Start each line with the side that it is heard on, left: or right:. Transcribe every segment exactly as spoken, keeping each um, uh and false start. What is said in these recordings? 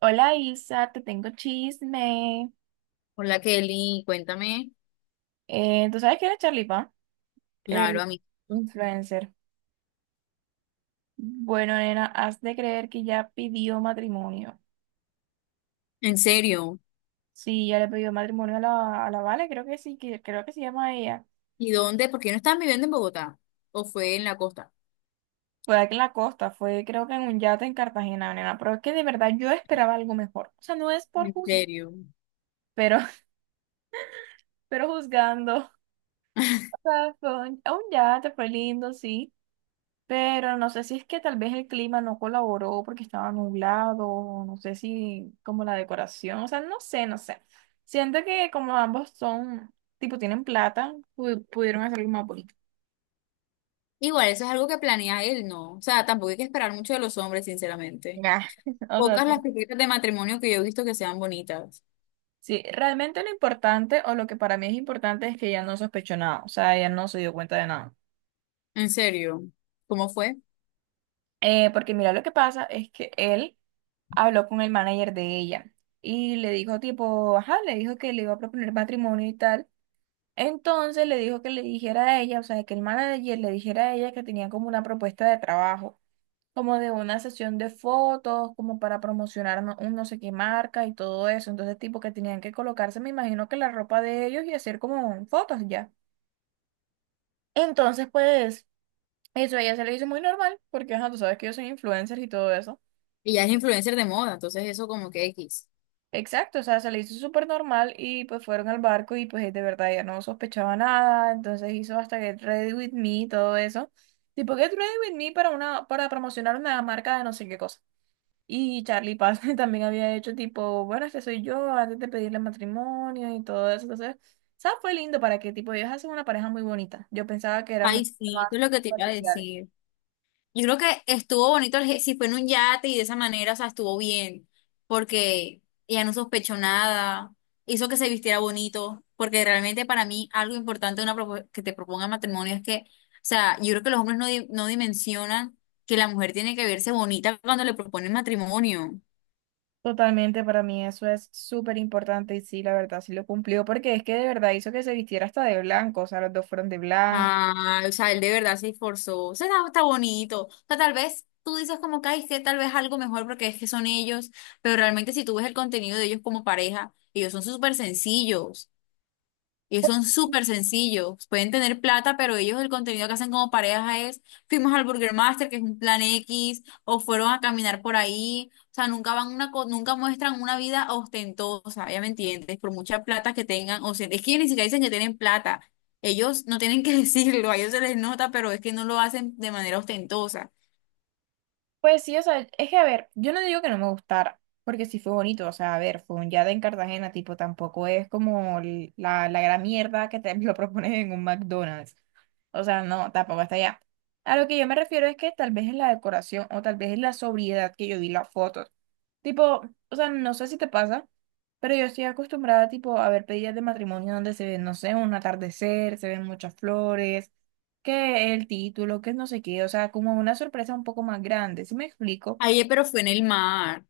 right: Hola Isa, te tengo chisme.
left: Hola Kelly, cuéntame.
right: Eh, ¿tú sabes quién es Charlie Pan?
left: Claro,
right: El
left: a mí.
right: influencer. Bueno, nena, has de creer que ya pidió matrimonio.
left: ¿En serio?
right: Sí, ya le pidió matrimonio a la, a la Vale, creo que sí, que, creo que se llama ella.
left: ¿Y dónde? ¿Por qué no estaban viviendo en Bogotá? ¿O fue en la costa?
right: Fue aquí en la costa, fue creo que en un yate en Cartagena, nena. Pero es que de verdad yo esperaba algo mejor. O sea, no es por
left: ¿En
right: juzgar,
left: serio?
right: pero, pero juzgando. O sea, fue un, un yate, fue lindo, sí. Pero no sé si es que tal vez el clima no colaboró porque estaba nublado, o no sé si como la decoración, o sea, no sé, no sé. Siento que como ambos son, tipo, tienen plata, pu- pudieron hacer algo más bonito.
left: Igual, eso es algo que planea él, ¿no? O sea, tampoco hay que esperar mucho de los hombres, sinceramente.
right: Ya. O sea,
left: Pocas
right: sí.
left: las propuestas de matrimonio que yo he visto que sean bonitas.
right: Sí, realmente lo importante, o lo que para mí es importante, es que ella no sospechó nada, o sea, ella no se dio cuenta de nada.
left: En serio. ¿Cómo fue?
right: Eh, porque mira, lo que pasa es que él habló con el manager de ella y le dijo tipo, ajá, le dijo que le iba a proponer matrimonio y tal. Entonces le dijo que le dijera a ella, o sea, que el manager le dijera a ella que tenía como una propuesta de trabajo, como de una sesión de fotos, como para promocionar no- un no sé qué marca y todo eso. Entonces, tipo que tenían que colocarse, me imagino que la ropa de ellos y hacer como fotos ya. Entonces, pues, eso a ella se le hizo muy normal, porque, ajá, tú sabes que yo soy influencer y todo eso.
left: Ella es influencer de moda, entonces eso como que X.
right: Exacto, o sea, se le hizo súper normal y pues fueron al barco y pues de verdad ya no sospechaba nada, entonces hizo hasta Get Ready With Me y todo eso. Tipo Get Ready With Me para una, para promocionar una marca de no sé qué cosa. Y Charlie Paz también había hecho tipo, bueno, este soy yo, antes de pedirle matrimonio y todo eso. Entonces, ¿sabes? Fue lindo para que tipo ellos hacen una pareja muy bonita. Yo pensaba que eran un
left: Ay,
right: poquito
left: sí,
right: más
left: eso es lo que te iba a
right: superficiales.
left: decir. Yo creo que estuvo bonito el ge- si fue en un yate y de esa manera, o sea, estuvo bien, porque ella no sospechó nada, hizo que se vistiera bonito, porque realmente para mí algo importante de una propo- que te proponga matrimonio es que, o sea, yo creo que los hombres no, di- no dimensionan que la mujer tiene que verse bonita cuando le proponen matrimonio.
right: Totalmente, para mí eso es súper importante y sí, la verdad, sí lo cumplió porque es que de verdad hizo que se vistiera hasta de blanco, o sea, los dos fueron de blanco.
left: Ah, o sea, él de verdad se esforzó. O sea, está, está bonito. O sea, tal vez tú dices como que "Ay, que tal vez algo mejor porque es que son ellos, pero realmente si tú ves el contenido de ellos como pareja, ellos son súper sencillos. Y son súper sencillos. Pueden tener plata, pero ellos el contenido que hacen como pareja es, fuimos al Burger Master, que es un plan X, o fueron a caminar por ahí. O sea, nunca van una, co- nunca muestran una vida ostentosa, ya me entiendes, por mucha plata que tengan. O sea, es que ellos ni siquiera dicen que tienen plata. Ellos no tienen que decirlo, a ellos se les nota, pero es que no lo hacen de manera ostentosa.
right: Pues sí, o sea, es que a ver, yo no digo que no me gustara, porque sí fue bonito, o sea, a ver, fue un yada en Cartagena, tipo, tampoco es como l- la, la gran mierda que te lo proponen en un McDonald's. O sea, no, tampoco hasta allá. A lo que yo me refiero es que tal vez es la decoración o tal vez es la sobriedad que yo vi las fotos. Tipo, o sea, no sé si te pasa, pero yo estoy acostumbrada tipo a ver pedidas de matrimonio donde se ve, no sé, un atardecer, se ven muchas flores, que el título, que no sé qué, o sea, como una sorpresa un poco más grande, ¿sí me explico?
left: Ayer, pero fue en el mar.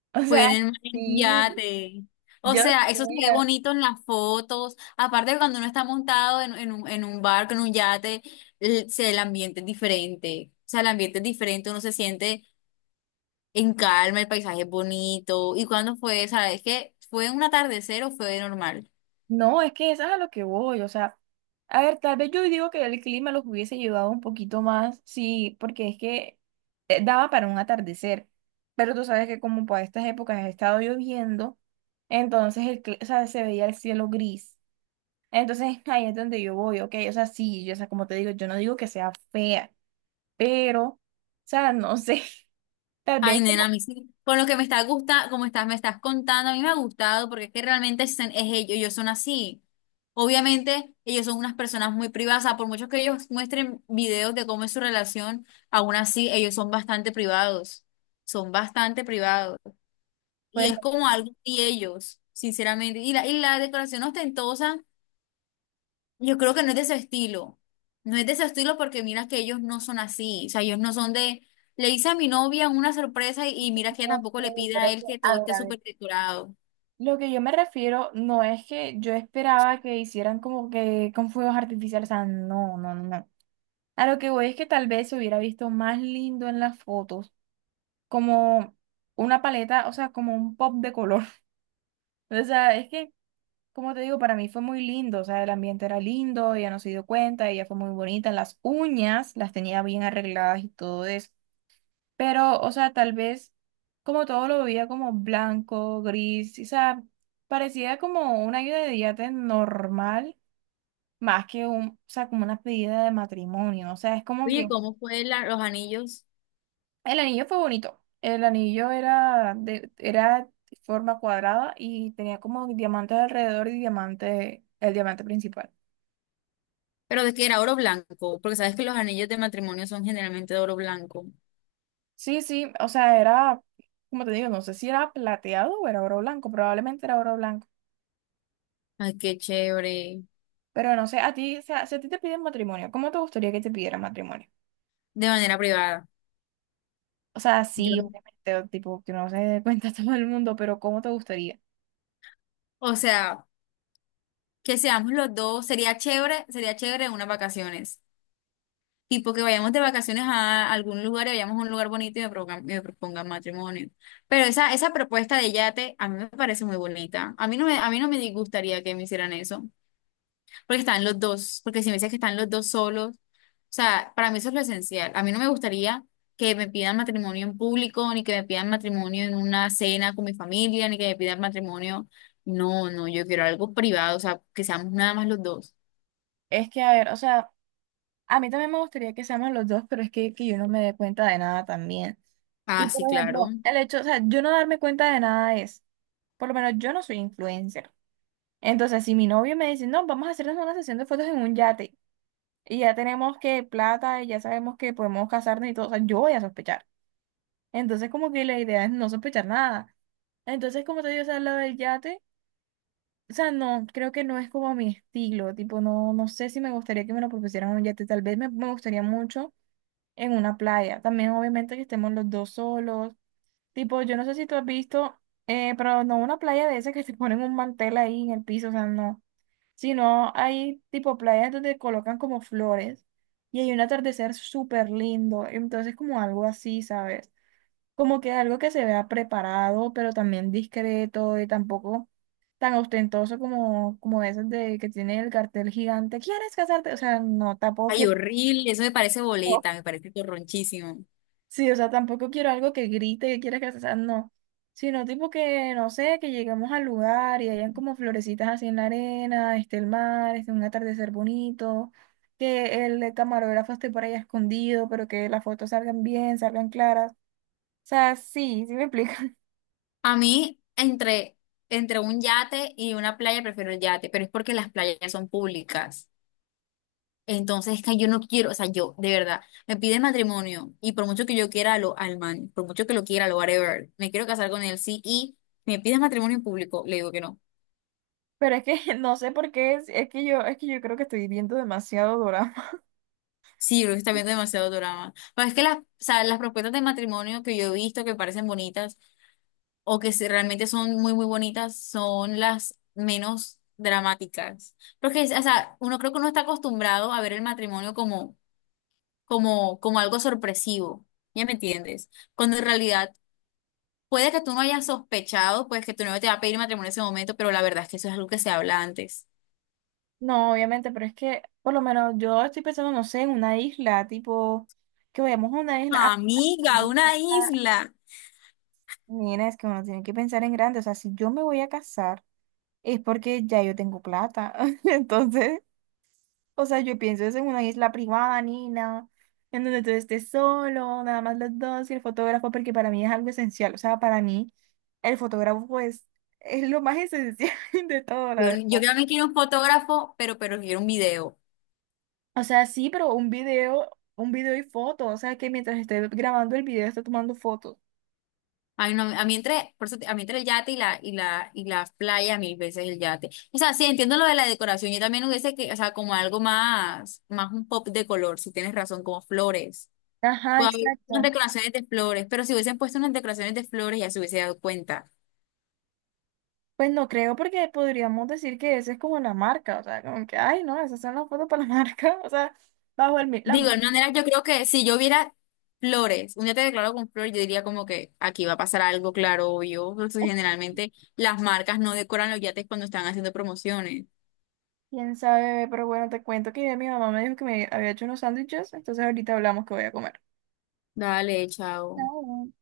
right: O sea,
left: Pueden en un
right: sí,
left: yate. O
right: yo
left: sea,
right: sé.
left: eso se ve bonito en las fotos. Aparte de cuando uno está montado en, en un, en un barco, en un yate, el, se- el ambiente es diferente. O sea, el ambiente es diferente, uno se siente en calma, el paisaje es bonito. ¿Y cuándo fue? ¿Sabes qué? ¿Fue un atardecer o fue normal?
right: No, es que eso es a lo que voy, o sea, a ver, tal vez yo digo que el clima los hubiese llevado un poquito más, sí, porque es que eh, daba para un atardecer, pero tú sabes que como para estas épocas ha estado lloviendo, entonces el, cli- o sea, se veía el cielo gris, entonces ahí es donde yo voy, ok, o sea, sí, yo, o sea, como te digo, yo no digo que sea fea, pero, o sea, no sé, tal
left: Ay,
right: vez
left: nena, a
right: como,
left: mí sí. Con lo que me está gusta, como estás, me estás contando, a mí me ha gustado porque es que realmente es, es ellos, ellos son así. Obviamente, ellos son unas personas muy privadas, o sea, por mucho que ellos muestren videos de cómo es su relación, aún así ellos son bastante privados, son bastante privados. Y
right: pues,
left: es como algo de ellos, sinceramente. Y la, y la decoración ostentosa. Yo creo que no es de su estilo. No es de su estilo porque mira que ellos no son así. O sea, ellos no son de. Le hice a mi novia una sorpresa y, y mira que
right: no
left: tampoco
right: sé,
left: le pide
right: pero
left: a
right: es
left: él
right: que,
left: que
right: a
left: todo
right: ver,
left: esté
right: a ver.
left: súper decorado.
right: Lo que yo me refiero no es que yo esperaba que hicieran como que con fuegos artificiales, o sea, no, no, no, no. A lo que voy es que tal vez se hubiera visto más lindo en las fotos, como una paleta, o sea, como un pop de color. O sea, es que, como te digo, para mí fue muy lindo, o sea, el ambiente era lindo, ella no se dio cuenta, ella fue muy bonita, las uñas las tenía bien arregladas y todo eso. Pero, o sea, tal vez como todo lo veía como blanco, gris, o sea, parecía como una ayuda de yate normal, más que un, o sea, como una pedida de matrimonio. O sea, es como
left: Oye,
right: que
left: ¿cómo fue la- los anillos?
right: el anillo fue bonito. El anillo era de, era de forma cuadrada y tenía como diamantes alrededor y diamante, el diamante principal.
left: Pero de que era oro blanco, porque sabes que los anillos de matrimonio son generalmente de oro blanco.
right: Sí, sí, o sea, era, como te digo, no sé si era plateado o era oro blanco, probablemente era oro blanco.
left: Ay, qué chévere.
right: Pero no sé, a ti, o sea, si a ti te piden matrimonio, ¿cómo te gustaría que te pidieran matrimonio?
left: De manera privada.
right: O sea,
left: Yo,
right: sí, obviamente, o tipo, que no se dé cuenta todo el mundo, pero ¿cómo te gustaría?
left: o sea, que seamos los dos. Sería chévere, sería chévere en unas vacaciones. Tipo que vayamos de vacaciones a algún lugar y vayamos a un lugar bonito y me propongan, me propongan matrimonio. Pero esa, esa propuesta de yate a mí me parece muy bonita. A mí no me, a mí no me disgustaría que me hicieran eso, porque están los dos, porque si me dices que están los dos solos, o sea, para mí eso es lo esencial. A mí no me gustaría que me pidan matrimonio en público, ni que me pidan matrimonio en una cena con mi familia, ni que me pidan matrimonio. No, no, yo quiero algo privado, o sea, que seamos nada más los dos.
right: Es que, a ver, o sea, a mí también me gustaría que seamos los dos, pero es que, que yo no me dé cuenta de nada también. Y,
left: Ah,
right: por
left: sí, claro.
right: ejemplo, el hecho, o sea, yo no darme cuenta de nada es, por lo menos yo no soy influencer. Entonces, si mi novio me dice, no, vamos a hacernos una sesión de fotos en un yate, y ya tenemos que plata, y ya sabemos que podemos casarnos y todo, o sea, yo voy a sospechar. Entonces, como que la idea es no sospechar nada. Entonces, como te digo, o sea, lo del yate, o sea, no, creo que no es como mi estilo, tipo, no, no sé si me gustaría que me lo propusieran en un yate, tal vez me, me gustaría mucho en una playa, también obviamente que estemos los dos solos, tipo, yo no sé si tú has visto, eh, pero no una playa de esas que te ponen un mantel ahí en el piso, o sea, no, sino hay tipo playas donde colocan como flores y hay un atardecer súper lindo, entonces como algo así, ¿sabes? Como que algo que se vea preparado, pero también discreto y tampoco tan ostentoso como, como veces de que tiene el cartel gigante, ¿quieres casarte? O sea, no, tampoco
left: Ay,
right: quiero,
left: horrible, eso me parece
right: no.
left: boleta, me parece torronchísimo.
right: Sí, o sea, tampoco quiero algo que grite que quieres casarte, o sea, no, sino tipo que, no sé, que lleguemos al lugar y hayan como florecitas así en la arena, esté el mar, esté un atardecer bonito. Que el camarógrafo esté por ahí escondido, pero que las fotos salgan bien, salgan claras. O sea, sí, sí me explico.
left: A mí, entre, entre un yate y una playa, prefiero el yate, pero es porque las playas son públicas. Entonces, es que yo no quiero, o sea, yo, de verdad, me pide matrimonio y por mucho que yo quiera lo, al man, por mucho que lo quiera, lo whatever, me quiero casar con él, sí, y me pide matrimonio en público, le digo que no.
right: Pero es que no sé por qué, es, es que yo, es que yo creo que estoy viendo demasiado drama.
left: Sí, yo creo que está viendo demasiado drama. Pero es que las, o sea, las propuestas de matrimonio que yo he visto que parecen bonitas, o que si realmente son muy, muy bonitas, son las menos dramáticas. Porque, o sea, uno creo que uno está acostumbrado a ver el matrimonio como, como, como algo sorpresivo, ¿ya me entiendes? Cuando en realidad puede que tú no hayas sospechado, pues que tu novio te va a pedir matrimonio en ese momento, pero la verdad es que eso es algo que se habla antes.
right: No, obviamente, pero es que por lo menos yo estoy pensando, no sé, en una isla, tipo, que vayamos a una isla. Ah,
left: Amiga, una isla.
right: mira, es que uno tiene que pensar en grande. O sea, si yo me voy a casar, es porque ya yo tengo plata. Entonces, o sea, yo pienso es en una isla privada, Nina, en donde tú estés solo, nada más los dos y el fotógrafo, porque para mí es algo esencial. O sea, para mí el fotógrafo es, es lo más esencial de todo, la
left: Yo,
right: verdad.
left: yo también quiero un fotógrafo, pero, pero quiero un video.
right: O sea, sí, pero un video, un video y foto. O sea, que mientras esté grabando el video, esté tomando fotos.
left: Ay, no, a mí entre, por eso te- a mí entre el yate y la, y la, y la playa, mil veces el yate. O sea, sí, entiendo lo de la decoración. Yo también hubiese que, o sea, como algo más, más un pop de color, si tienes razón, como flores.
right: Ajá,
left: Puede haber unas
right: exacto.
left: decoraciones de flores, pero si hubiesen puesto unas decoraciones de flores ya se hubiese dado cuenta.
right: Pues no creo porque podríamos decir que esa es como la marca. O sea, como que, ay, no, esas son las fotos para la marca. O sea, bajo el... mi-
left: Digo,
right: La...
left: de manera, yo creo que si yo viera flores, un yate declarado con flores, yo diría como que aquí va a pasar algo, claro, obvio. Porque generalmente las marcas no decoran los yates cuando están haciendo promociones.
right: Quién sabe, pero bueno, te cuento que mi mamá me dijo que me había hecho unos sándwiches, entonces ahorita hablamos que voy a comer.
left: Dale, chao.
right: Chao.